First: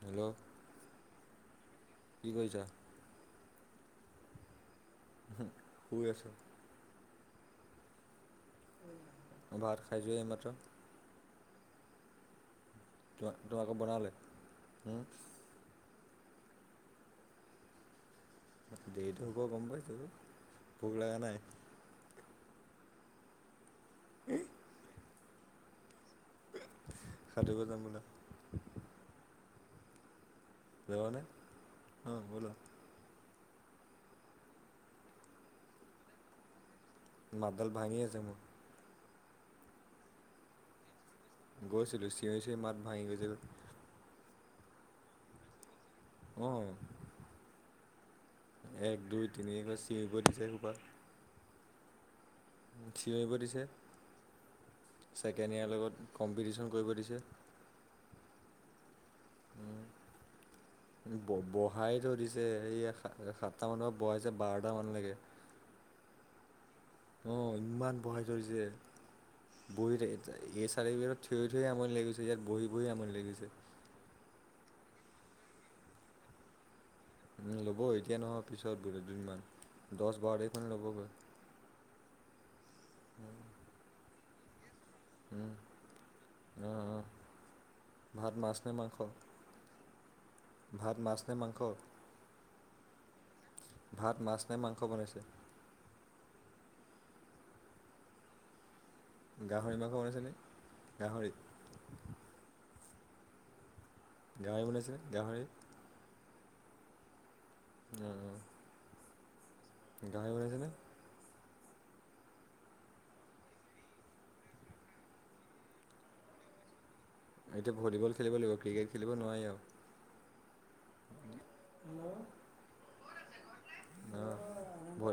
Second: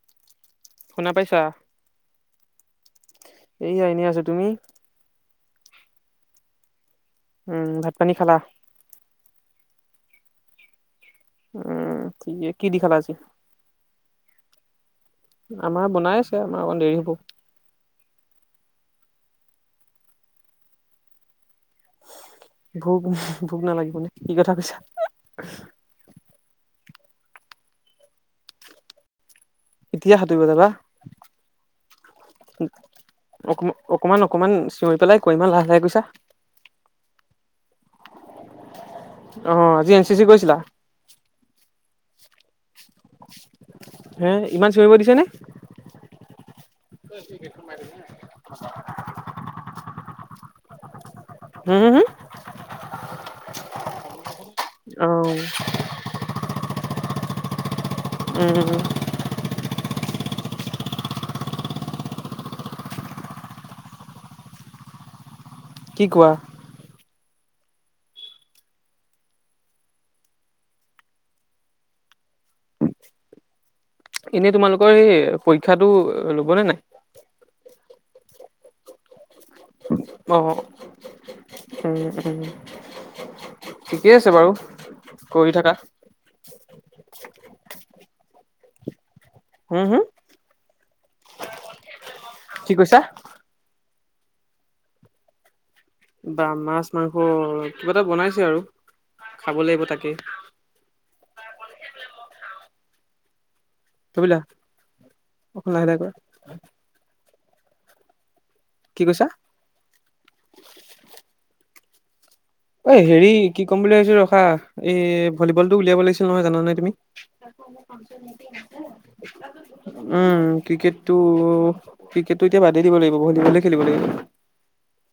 Hello শুনা পাইছা কি কৰিছা? এইয়া এনে আছোঁ। তুমি? শুই আছোঁ। উম, ভাত পানী খালা? ভাত খাইছোঁ হে এইমাত্ৰ। উম, ঠিক এ। তোৱা তোমালোক বনালে? হু আমাৰ বনাই আছে। আমাৰ অকন দেৰি হ'ব। দেৰিটো হ'ব গম পাইছোঁ। ভোক লগা নাই? ভোক ভোক নালাগিবনে কি কথা কৈছা? সাতুৰিব যাওঁ ব'লা। এতিয়া সাত যাবা নে? অ' ব'লা। অকমা অকমান অকমান চিঞৰি পেলাই কোৱাঁ। ইমান লাহে লাহে কৈছা। মাতডাল ভাঙি আছে মোৰ। অ', আজি এন চি চি গৈছিলা? গৈছিলোঁ। চিঞৰি চিঞৰি মাত ভাঙি গৈছিল। হে ইমান চিঞৰিব দিছে নে? অ'। [unintelligible] এক, দুই, তিনিয়ে একে চিঞৰিব দিছে [unintelligible] [unintelligible] চিঞৰিব দিছে। অ উম ছেকেণ্ড ইয়াৰ লগত কম্পিটিচন কৰিব দিছে। উম। [inaudible] ব- বহাই থৈ দিছে। এই সা সাতটা মানৰ পৰা বহাইছে বাৰটা মানলৈকে- কি কোৱা? অ', ইমান বহাই থৈ দিছে। বহি থাক থা এই চাৰি [unintelligible] থিয়ৈ থিয়ৈ আমনি লাগি গৈছে, ইয়াত বহি বহি আমনি লাগি গৈছে। এনেই তোমালোকৰ এই পৰীক্ষাটো ল'বনে নাই? উম, ল'ব এতিয়া নহয় পিছত বোলোঁ দুদিনমান। দহ বাৰ অ তাৰিখ মানে ল'বগৈ। উম উম, ঠিকেই আছে বাৰু। কৰি উম, থাকা অ অ', ভাত মাছ নে মাংস? হুম হুম ভাত মাছনে মাংস? কি কৈছা ভাত মাছ নে মাংস বনাইছে? বা মাছ মাংস কিবা এটা বনাইছে আৰু। খাব গাহৰি লাগিব মাংস তাকে বনাইছে নে? গাহৰি। তবিলা, গাহৰি বনাইছেনে? গাহৰি অকন লাহে লাহে কৰা। অ অ'। কি কৈছা? গাঁহৰি বনাইছেনে? অই হেৰি, কি ক'ম বুলি ভাবিছোঁ ৰখা এই ভলীবলটো উলিয়াব লাগিছিল নহয়, জানানে তুমি? এতিয়া ভলীবল খেলিব লাগিব ক্ৰিকেট খেলিব নোৱাৰি আৰু [unintelligible] উম। ক্ৰিকেট টো ক্ৰিকেটটো এতিয়া বাদেই দিব লাগিব ভলীবলে- খেলিব লাগিব। অ' ভ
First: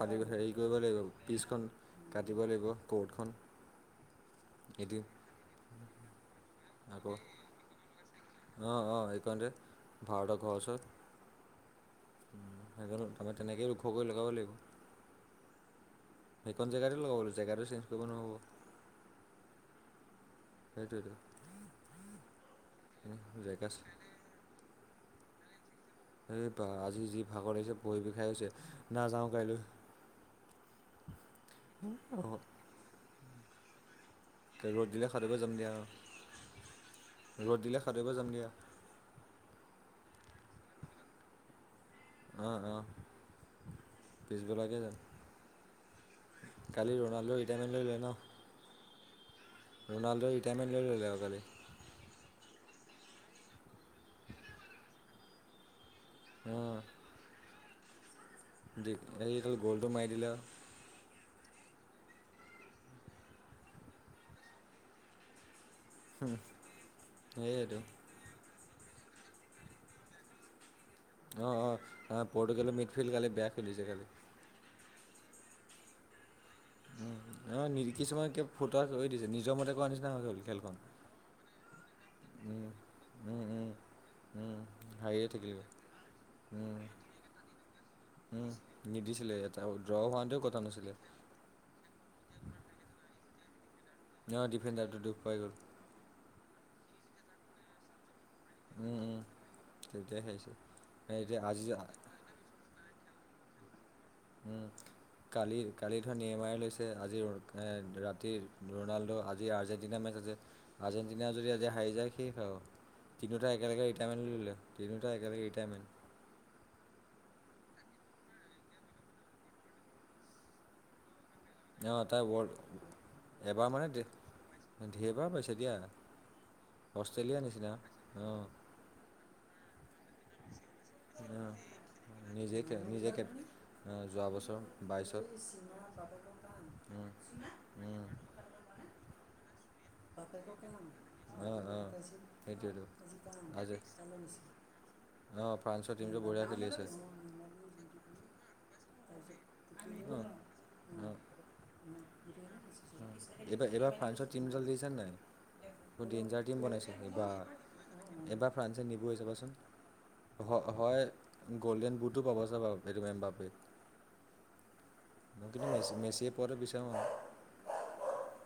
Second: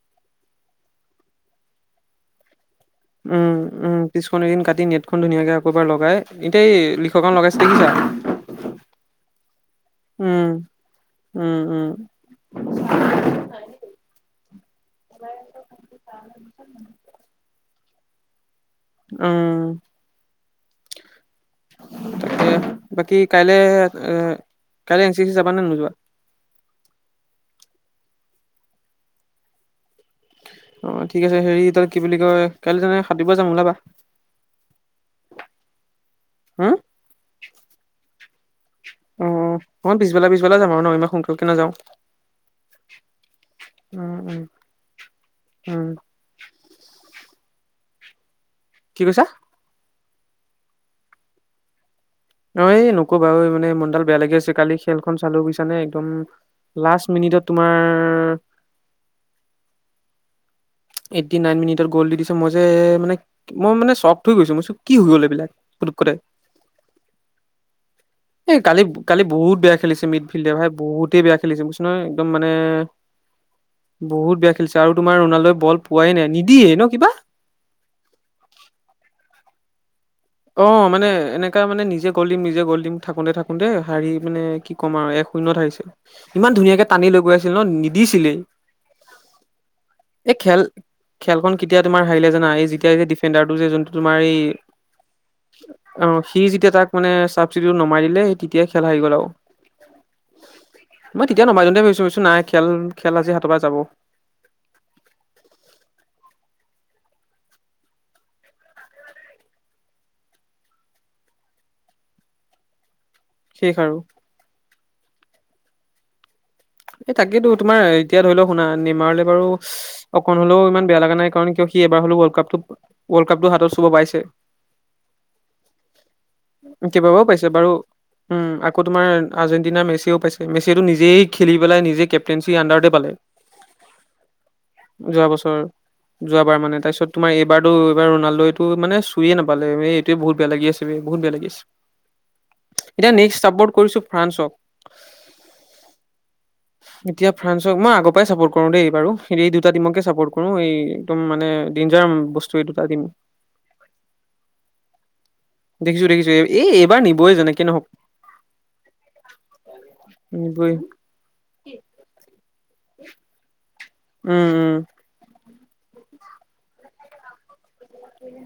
ফালি হেৰি কৰিব লাগিব। পিচখন কাটিব লাগিব। ক'ৰ্টখন উম, উম। পিছখন এদিন কাটি নেটখন ধুনীয়াকে আকৌ এবাৰ লগাই এতিয়া এ আকৌ লিখক [unintelligible] লগাইছে দেখিছা? অ' অ', এইকনতে ভাৰত উম ঘৰ ওচৰত। উম উম [unintelligible] তেনেকে ওখ কৰি লগাব লাগিব। সেইকন জেগাতে লগাব লাগিব। জেগাটো চেঞ্জ কৰিব নহ'ব। উম। সেইটোৱেইটো- তাকে বাকী কাইলে জেগা এ কাইলে এন চি এ চি যাবানে নোযোৱা? এই বা আজি যি ভাগৰ লাগিছে ভৰি বিষাই গৈছে নাযাওঁ কাইলৈ। অ' ঠিক আছে হেৰি তাত কি বুলি অঁ কয়। কাইলৈ তেনে সাঁতুৰিব যাম ওলাবা। ত ৰ'দ দিলে সাঁতুৰিব যাম দিয়া আৰু- হা? ৰ'দ দিলে সাঁতুৰিব যাম দিয়া। অ' অকণ পিছবেলা পিছবেলা যাম আৰু ন ইমান সোনকালে নাযাওঁ। আহ' আহ' উম, উম, পিছবেলাকে যাম। উম, কালি ৰনাল্ডো এটনে লৈ লয় ন। কি কৈছা? ৰণাল্ডো ৰিটায়াৰমেণ্ট লৈ ল'লে আৰু কালি। অ' এই নকো বাৰু মানে মন ডাল বেয়া লাগি আছে কালি খেলখন চালো বুইছানে। একদম অ লাষ্ট মিনিটত তোমাৰ। গ'লটো মাৰি দিলে আৰু। এইটী নাইন মিনিটত গ'ল দি দিছে, মই যে মানে মই মানে চফ্ট হৈ গৈছো, মই চোক কি হৈ গ'ল এইবিলাক। পুতুকতে। উম, সেইয়েটো। এ কালি কালি বহুত বেয়া খেলছে মিড ফিল্ডে ভাই। বহুতেই বেয়া অ খেলিছে বুজিছে নহয়, অ একদম মানে পৰ্টুগালৰ মিডফিল্ড কালি বেয়া খেলিছে কালি বহুত বেয়া। আৰু তোমাৰ ৰোনাল্ডোই বল পোৱাই নাই নি- উম, অ' কিছুমান ক ফটো দিছে নিজৰ মতে কো আনিছে। অ' মানে এনেকা মানে নিজে গল দিম নিজে উম, গল দিম থাকোতে উম, থাকোতে উম, হাৰি মানে উম, কি ক'ম আৰু হাৰিয়ে এক শূন্যত থাকিলগৈ হাৰিছে ইমান উম, ধুনীয়াকে টানিল গৈ আছিলে ন নিদিছিলেই। উম। নিদিছিলে। এটা ড্ৰ এই হোৱাহেঁতেও কথা খেল নাছিলে খেলখন কেতিয়া তোমাৰ হাৰিলে জানা এই যেতিয়া এই যে ডিফেণ্ডাৰটো যে যোনটো তোমাৰ এই অ' ডিফেণ্ডাৰ টো দুখ। পাই গ'ল। অ' সি যেতিয়া তাক মানে চাবচিডিটো নমাই দিলে। তেতিয়াই খেল হি উম, গ'ল উম, আৰু তেতিয়াই হাৰিছে। এ মই এতিয়া তেতিয়া আজি নমাই দিওতে বা ভাবিছো নাই খেল। খেল আজি হাতৰ পৰা যাব। উম। কালি কালি ধৰ নেমাৰি লৈছে, আজি এ ৰাতি ৰনাল্ডো আজি আৰ্জেণ্টিনা মেচ আৰ্জেণ্টিনা যদি আজি হাৰি যায় শেষ আৰু। দুটা শেষ একেলগে আৰু ৰিটায়াৰমেণ্ট লয়'ললে তিনিটা একেলগে ৰিটায়াৰমেণ্ট। এই তাকেতো তোমাৰ এতিয়া ধৰি লওঁ শুনা নিমাৰলে বাৰু অকন হ'লেও ইমান বেয়া লগা নাই। কাৰণ কিয় সি অ', এবাৰ হ'লে তাৰ ৱৰ্ল্ড কাপটো ৱৰ্ল্ড কাপটো হাতত চুব পাইছে। ধেইবা পাইছে দিয়া। কেইবাবাও অষ্ট্ৰেলিয়াৰ পাইছে বাৰু। নিচিনা অঁ উম, আকৌ তোমাৰ আৰ্জেণ্টিনাৰ মেচিয়েও পাইছে, মেচিয়েও নিজে। সি অঁ খেলি পেলাই নিজে কেপ্টেনছি নিজে আন্দাৰতে পালে নিজে কে যোৱা বছৰ বাইছত যোৱা বছৰ। যোৱাবাৰ মানে অঁ তাৰপিছত তোমাৰ এইবাৰো এইবাৰ ৰোনাল্ডোইটো মানে চুইে নাপালে। এইটোৱে বহুত বেয়া লাগি আছে বে, বহুত বেয়া আহ লাগি আছে আহ সেইটোৱে এতিয়া নেক্সট চাপৰ্ট আজি কৰিছো ফ্ৰান্সক অ' ফ্ৰান্সৰ টিম টো বঢ়িয়া খেলি আছে। এতিয়া ফ্ৰান্সক মই আগৰ পৰাই চাপোৰ্ট কৰো দেই বাৰু এই দুটাটিমকে অঁ চাপৰ্ট কৰো এই অঁ একদম মানে যাম বস্তু এই দুটা দিম। এইবাৰ হীৰাণ ফ্ৰান্সৰ টিমডল দিছে নাই। দেখিছো দেখিছো ডেঞ্জাৰ টিম এই বনাইছে এইবাৰ নিবই যেনেকে নহওক বাৰ এবাৰ ফ্ৰান্সে নিবই চাবাচোন। হয় নিবই। হয় গ'ল্ডেন বুটটো পাব চাবা সেইটো বাপেত উম, উম। মই কিন্তু মে মেছিয়ে পোৱাটো বিচাৰোঁ আৰু।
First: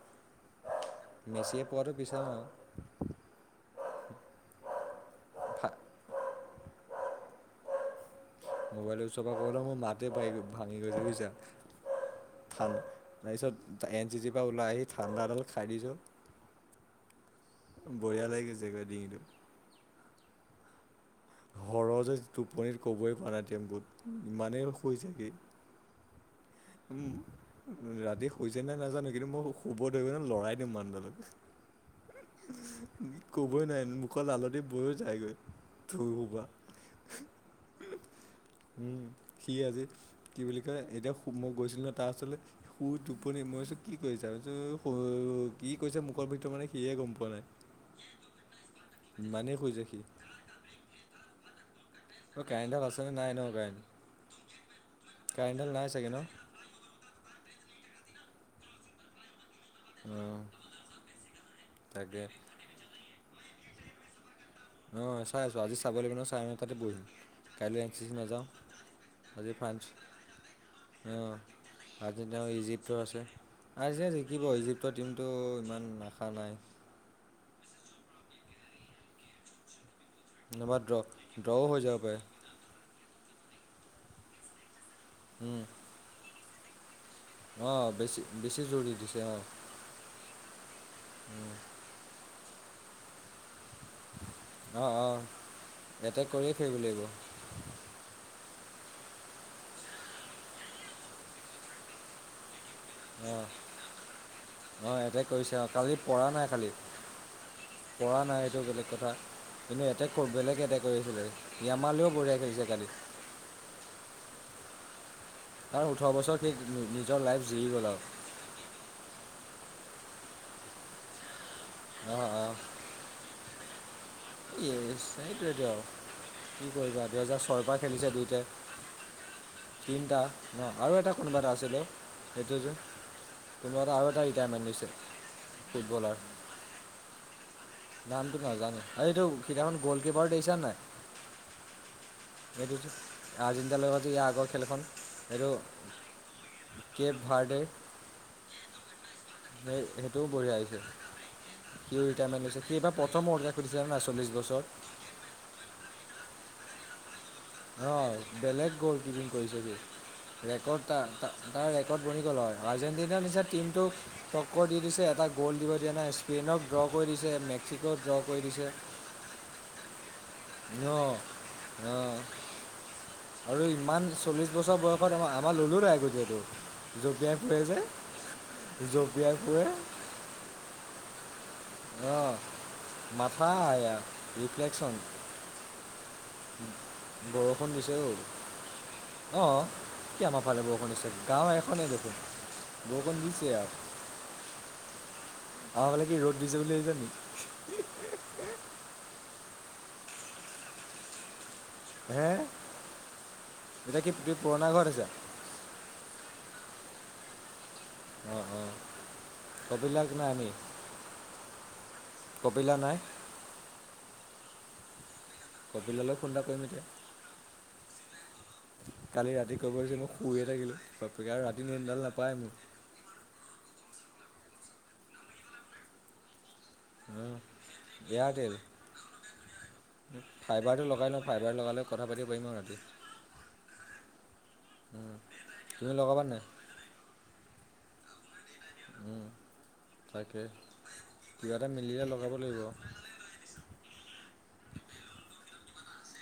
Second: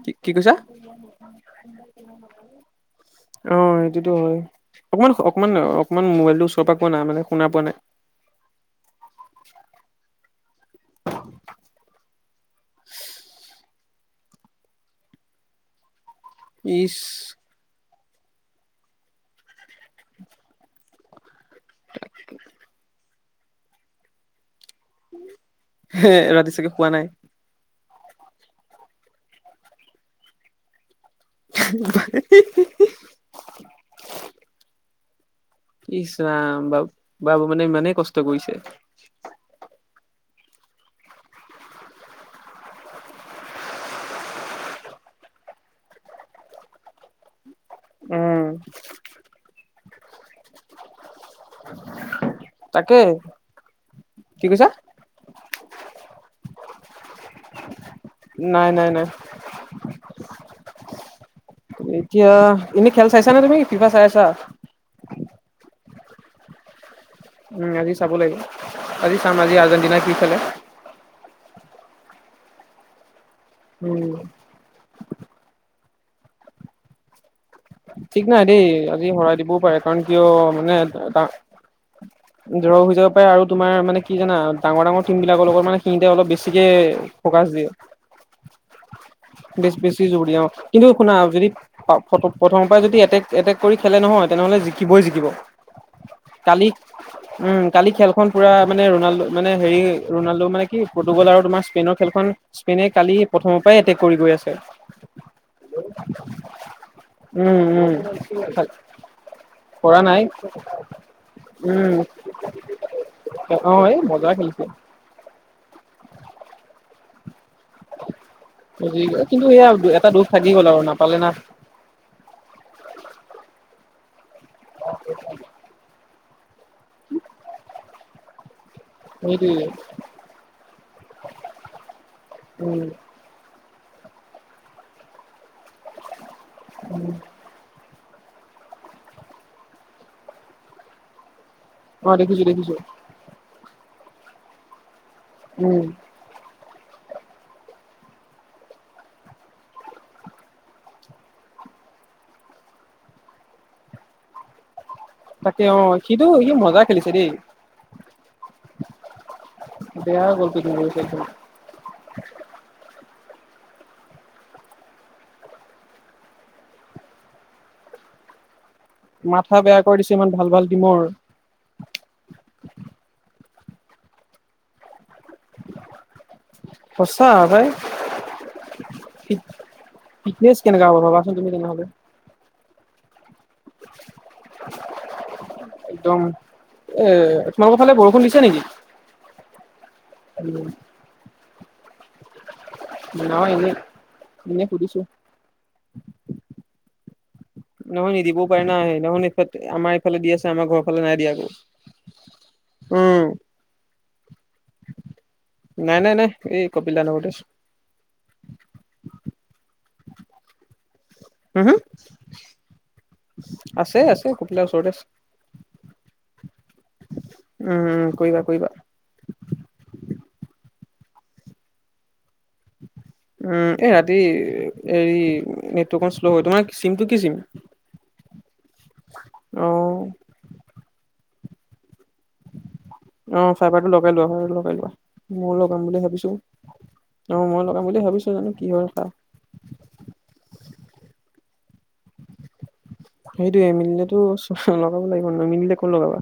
কি কি কৈছা? মেছিয়ে পোৱাটো বিচাৰোঁ অঁ। যিটো হয় অকনমান অকনমান আৰু অকনমান মোবাইল টো ওচৰৰ পৰা কোৱা না মানে শুনা পোৱা নাই। মোবাইলৰ ওচৰ পৰা ক'লে মোৰ মাতে পাই ভাঙি গৈছে বুজিছা। তাৰপিছত এন চি জিৰ পৰা ওলাই আহি ঠাণ্ডাডাল খাই দিলো। ইচ। বঢ়িয়া লাগি গৈছে ডিঙিটো। সৰজে টোপনিত ক'বই পৰা নাই টেম্পুত ইমানেই শুইছে সি। সি শুৱা নাই। ৰাতি শুই হৈছে নাই নাজানো। কিন্তু মই শুব ধৰিলে লৰাই দিও মানুহজনক। ক'বই নোৱাৰে মুখৰ লালতি বৈ যায়গৈ। ধুই সোপা ইছৰাম বাবু মানে ইমানেই কষ্ট উম কৰিছে। সি আজি কি বুলি কয় এতিয়া মই গৈছিলোঁ নহয় তাৰ ওচৰলৈ। শুই টোপনি মই কইছো কি কৰিছা কি কৰিছে মুখত ভ [unintelligible] মানে সিয়ে গম পোৱা নাই উম ইমানেই শুইছে সি। অ' কাৰেন্ট ডাল তাকে আছে নে নাই ন, কি কৈছা কাৰেন্ট ডাল নাই চাগে ন? নাই- নাই- নাই অ'। এতিয়া এনেই খেল চাইছা নে তুমি? ফিফা চাই আছা? অ' চাই আছো। আজি চাব লাগিব নহয় চাৰে ন টা তাতে বঢ়িম। উম আজি চাব লাগিব। আজি চাম আজি আৰ্জেণ্টিনাই কি ফালে? অঁ আৰ্জেণ্টিনা আৰু ইজিপ্তৰ আছে। আৰ্জেন্টিনা উম জিকিব ইজিপ্তৰ টিমতটো ইমান আশা নাই। ঠিক নাই দেই আজি হৰাই দিবও পাৰে। কাৰণ কিয় মানে নহ'বা ড্ৰ তাত ড্ৰও হৈ যাব পাৰে ড্ৰৰ হৈ যাব পাৰে। আৰু তোমাৰ মানে কি জানা ডাঙৰ, ডাঙৰ টিম বিলাক লগত মানে সিহঁতে অলপ বেছিকে ফকাচ দিয়ে অ' বেছি, বেছি জোৰ দি দিছে অঁ বেছ বেছি জোৰ দিয়ে অ'। কিন্তু শুনা যদি প্ৰথমৰ পৰা যদি এটেক এটেক খেলে নহয় তেনেহলে অঁ জিকিবই অঁ জিকিব। এটেক কৰিয়ে কালি খেলিব লাগিব উম কালি খেলখন পুৰা মানে ৰণাল্ডো মানে হেৰি ৰনাল্ডো মানে কি পতুগল আৰু তোমাৰ স্পেইনৰ খেলখন স্পেইনে কালি অঁ প্ৰথমৰ পৰাই এটেক কৰি গৈ আছে। অঁ এটেক কৰিছে অঁ কালি পৰা নাই খালি উম পৰা নাই -উম এইটো খা বেলেগ কথা কিন্তু এটেক বেলেগ এটেক কৰি আছিলে উম য়ামালিও বঢ়িয়াই কৰিছে কালি। অ' এই মজা খেলিছে। কাৰণ ওঠৰ বছৰ সি নি- নিজৰ লাইফ জিৰি গ'ল আৰু কিন্তু সেয়া এটা দুখ থাকি গ'ল আৰু নাপালে না। আহ -আহ। এই সেইটোৱে টো আৰু। কি কৰিবা দুহেজাৰ ছয়ৰ পৰা খেলিছে সেইটোৱে দুইটাই। তিনিটা ন আৰু এটা কোনোবা এটা আছিলে। সেইটো যে উম কোনোৱা এটা আৰু এটা ৰিটায়াৰমেণ্ট লৈছে ফুটবলাৰ নামটো নাজানো। এইটো সেইদিনাখন গ'ল কিপাৰ দেখিছা নাই? অ' দেখিছো, দেখিছো। আৰ্জেণ্টিনা ৰ লগত ইয়াৰ আগৰ খেল খন। উম। কেপ ভাৰডে সেইটোও বঢ়িয়া আহিছে। সিও ৰিটাইমেণ্ট লৈছে। সি এইবাৰ প্ৰথম ওৱল্ডকাপ খেলিছে জানা চল্লিশ বছৰত। তাকে অ' সিটো সি মজা খেলিছে দেই। অ' বেলেগ গ'ল কিপিং কৰিছে সি। বেয়া গ'ল ৰেৰ্ড কৰিছে একদম তাৰ ৰেকৰ্ড বনি গ'ল আৰু আৰ্জেণ্টি না নিচিনা টিমটোক টক্কৰ দি দিছে এটা গ'ল দিব দিয়া নাই স্পেইনক ড্ৰৰ কৰি দিছে মেক্সিক' দ কৰি দিছে। মাথা বেয়া কৰি দিছে ইমান ভাল ভাল ন' ডিমৰ। অ', আৰু ইমান চল্লিছ বছৰ বয়সত আম আমাৰ ল'লোঁ ন, আগতিয়টো জঁপিয়াই ফে যে। জঁপিয়াই ফুৰে পিকনে কেনে গা [unintelligible] মাফা, আয়া ৰিফ্লেকচন। একদম এ বৰষুণ তোমালোকৰ ফালে দিছে, বৰষুণ নেকি অঔ অ' কি আমাৰ ফালে বৰষুণ দিছে। গাঁও এখনেই দেখোন। বৰষুণ নহয় দিছে এনে আৰু, এনে সুধিছো আমাৰফালে কি ৰ'দ দিছে বুলি ভাবিছা নেকি? নহয় নিদিবও পাৰি না, নহয়নফালে আমাৰ এইফে দি আছে আমাৰ ঘৰৰ ফালে নাই দিয় আকৌ। হে, উম এতিয়া কি তি পুৰণা ঘৰত আছা? ক পিলা নে গোটেই? অ' অ' কবিলাক ন আমি। হম হ, কপিলা নাই আছে আছে কপিলাৰ ওচৰতে আছে। কপিললৈও খুন্দা কৰিম এতিয়া। উম উম কৰিবা কৰিবা কালি ৰাতি ক'ব গৈছে মই শুয়ে থাকিলোঁকে আৰু ৰাতি ননডাল নাপায় মোৰ। উম, এই ৰাতি হ নেটক শ্ল' হয় তোমাৰ চিমটো কি চিম এয়াৰটেল, অ ফাইবাৰটো লগাই নক ফাইবাৰ লগালে কথা পাতিব পাৰিম আৰু ৰাতি অ' ফাইবাৰ টো লগাই লোৱা, ফাৰ লগাই লোৱা উম, ময় লগাম তুমি বুলি লগাবা ভাবিছো। নাই অ' মই লগাম বুলি ভাবিছো জানো কি হল এটা। উম, তাকে কিবা এটা মিলে লগাব লাগিব। সেইটোয়ে মিলিলেটো চব লগাব লাগিব, নিমিলিলে ক'ত লগাবা।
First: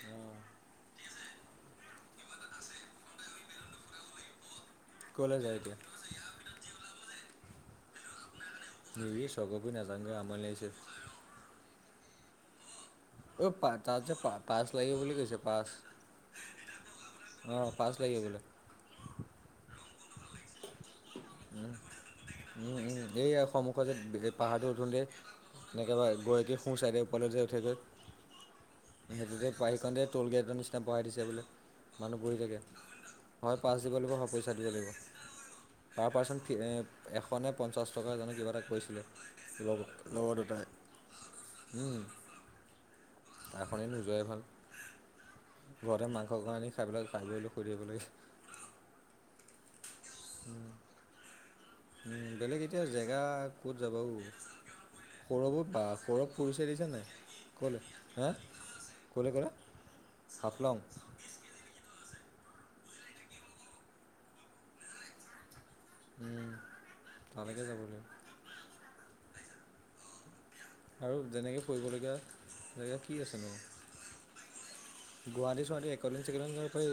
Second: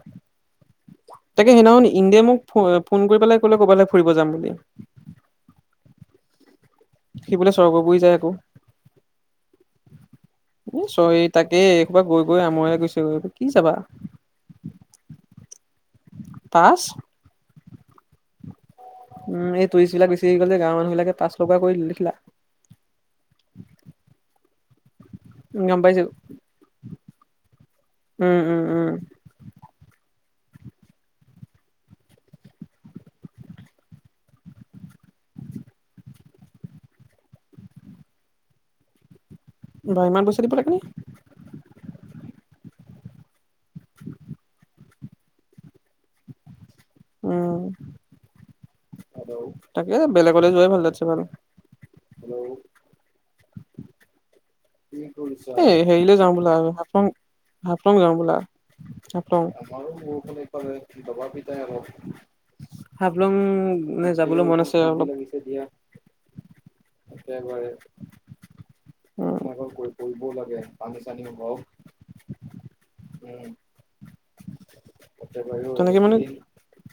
তাকে, সেইদিনাখন ইন্দে মোক ফোএ ফোন কৰি পেলাই কলে কবালৈ ফুৰিব যাম বুলি। কলে, যায় এতিয়া [unintelligible] সি বোলে সৰ্গ পুৰি যায় আকৌ। ৰি সৰ্গ পুৰি নেজাওঁগৈ আমনি লাগিছে। এ চৰি [unintelligible] গৈ গৈ আমুৱাই গৈছে। গৈ কি অ' পা যাবা তাত যে পা পাছ লাগিব বুলি কৈছে পাছ পাছ অ' পাছ লাগিব বোলে পা [unintelligible] বিচাৰি গ'লে গাঁৱৰ মানুহবিলাকে উম উম উম এইয়া সমূখতে যে পাহাৰটো উঠোতে। গম পাইছো একেবাৰে গৈকী সো চাইডে, ওপাললৈ যে উঠে যে উম উম উম সেইটোজে পাইছনে। টো'ল গেটৰ নিচিনা বঢ়াই দিছে বোলে, মানুহ বহি থাকে। হয় পাঁচ দিব লাগিব, নহয় পইচা দিব লাগিব। পাৰ পাৰ্চন থি এ এশ নে পঞ্চাছ টকা জানো কিবা এটা কৈছিলে। লগৰ বা ইমান লগৰ পইচা দিব দুটাই লাগেনে? উম। তাৰ সলনি নোযোৱাই ভাল, ঘৰতে মাংস অকমাণ আনি [unintelligible] খাই বৈ লৈ উম শুই থাকিব লাগে। তাকে বেলেগলে যোৱাই ভাল [unintelligible] উম বেলেগ এতিয়া জেগা ক'ত যাবা ঔ? সৌৰভো [unintelligible] এ বা হেৰিলে সৌৰভ যাওঁ বলা, ফুৰিছে আৰু দেখিছা নাই? হাফলং ক'লে হাফলং যাওঁ হা বলা। [unintelligible] ক'লে আমাৰো ক'লে বৰষুণে হাফলং। পালে দবাপিতাই হওক। হাফলং নে যাবলৈ মন আছে আৰু [unintelligible] দিয়া। উম আমি এতিয়া যাব [unintelligible] [unintelligible] আৰু যেনেকে কৰিবলগীয়া জেগা কি আছেনো? গুৱাহাটী চুৱাহাটী এক'লেণ্ড চেক'লেণ্ড যাব পাৰি।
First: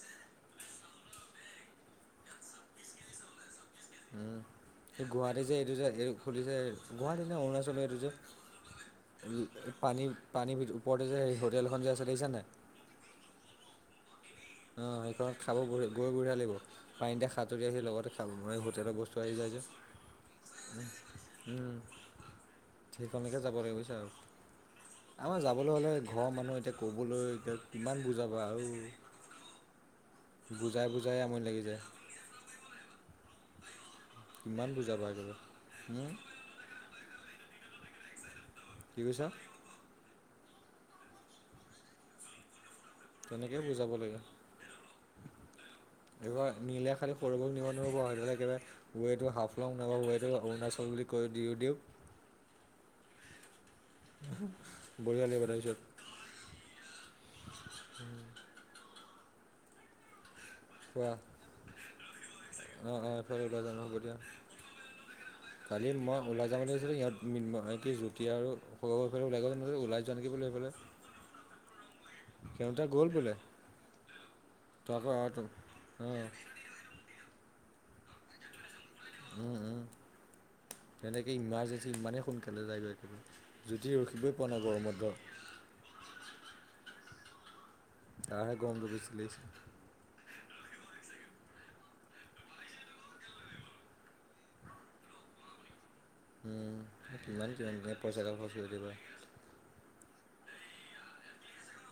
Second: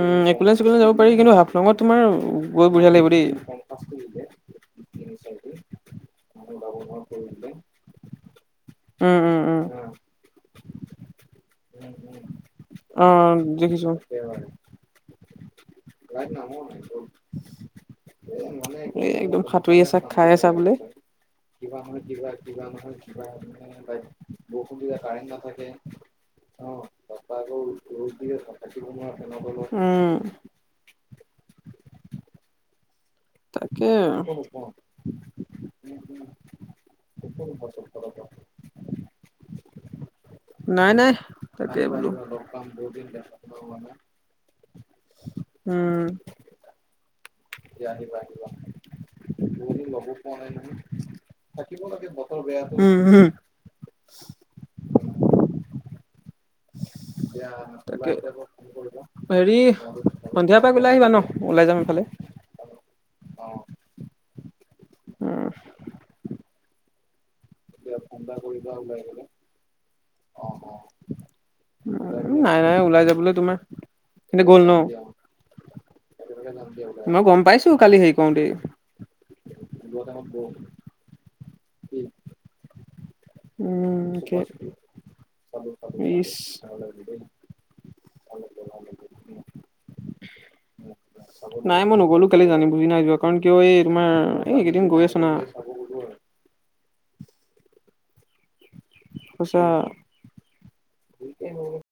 উ এক'লেণ্ড চেক'লেণ্ড যাব পাৰি, কিন্তু হাফলংত তোমাৰ গৈ বঢ়িয়া লাগিব দেই। উম, এই গুৱাহাটী যে এইটো যে হে এইটো যে গুৱাহাটীনে অৰুনাচলৰ এইটো যে উম, পানী-পানী ওপৰতে যে এই হোটেল খন যে আছে দেখিছানে নাই? অ', দেখিছো। অ', হেইখনত খাব বঢ়ি-গৈ বঢ়িয়া লাগিব। পানীতে সাঁতুৰি আহি লগতে খাব পৰা হোটেলৰ বস্তু আহি যায় যে। চাবলে উম, কিবা বোলে কিবা নহয় কিবা, কিবা নহয় সেইখনলৈকে যাব লাগিব কিবা বুজিছা বৰষুণ দিলে কাৰেণ্ট আমাৰ নাথাকে। যাবলৈ হ'লে ঘৰৰ মানুহ এতিয়া অ', ক'বলৈ তাপা এতিয়া আকৌ কিমান ৰ'দ দিলে বুজাবা তাত আৰু থাকিব নোৱা নগলো। উম। যাই আমনি লাগি যায়। তাক কিমান বুজাবা এইদালক। উম। [unintelligible] কি কৈছা? নাই, নাই। তাকে বোলো। এবাৰ লগ পাম পাম বহুদিন দেখা-শুনা তেনেকেই হোৱা বুজাব নাই। লাগে উম। বৰষুণ দিব [unintelligible] একেবাৰে ওৱেটো হাফলং, [unintelligible] ওৱেটো অৰুণাচল বুলি কৈ দি দিওঁ হম, হম। বঢ়িয়াকে বনাইছে তাকে হেৰি সন্ধিয়া এপাক ওলাই আহিবা ন? ওলাই যাম এফালে। অ', অ', এইফাল ওলাই যাব হ'ব এতিয়া। কালি মই ওলাই যাব ধৰিছিলো সিহঁত মৃন্ময় কি জ্যোতি আৰু সৌৰভে ওলাই গৈ, ওলাই যোৱা নেকি বোলো এইফালে নাই, নাই। ওলাই যাবলৈ তোমাৰ কিন্তু গ'ল ন? তই আকৌ অঁ তো অঁ মই গম পাইছো কালি হে কওঁতেই। উম, উম। তেনেকে ইমাৰজেঞ্চি ইমানেই সোনকালে যায়গৈ একবাৰে জ্যোতি ৰখিবই উমকে পৰা নাই গৰমত ইচ! তাৰহে গৰমটো বেছি লাগিছে। নাই মই নগলো কালি জানি-বুজি নাই যোৱা। কাৰণ কিয় এই তোমাৰ এই এইকেইদিন গৈ আছো না। উম, কিমান [unintelligible] পইচাগাল খৰচ কৰি দিয়ে বা সচাঁ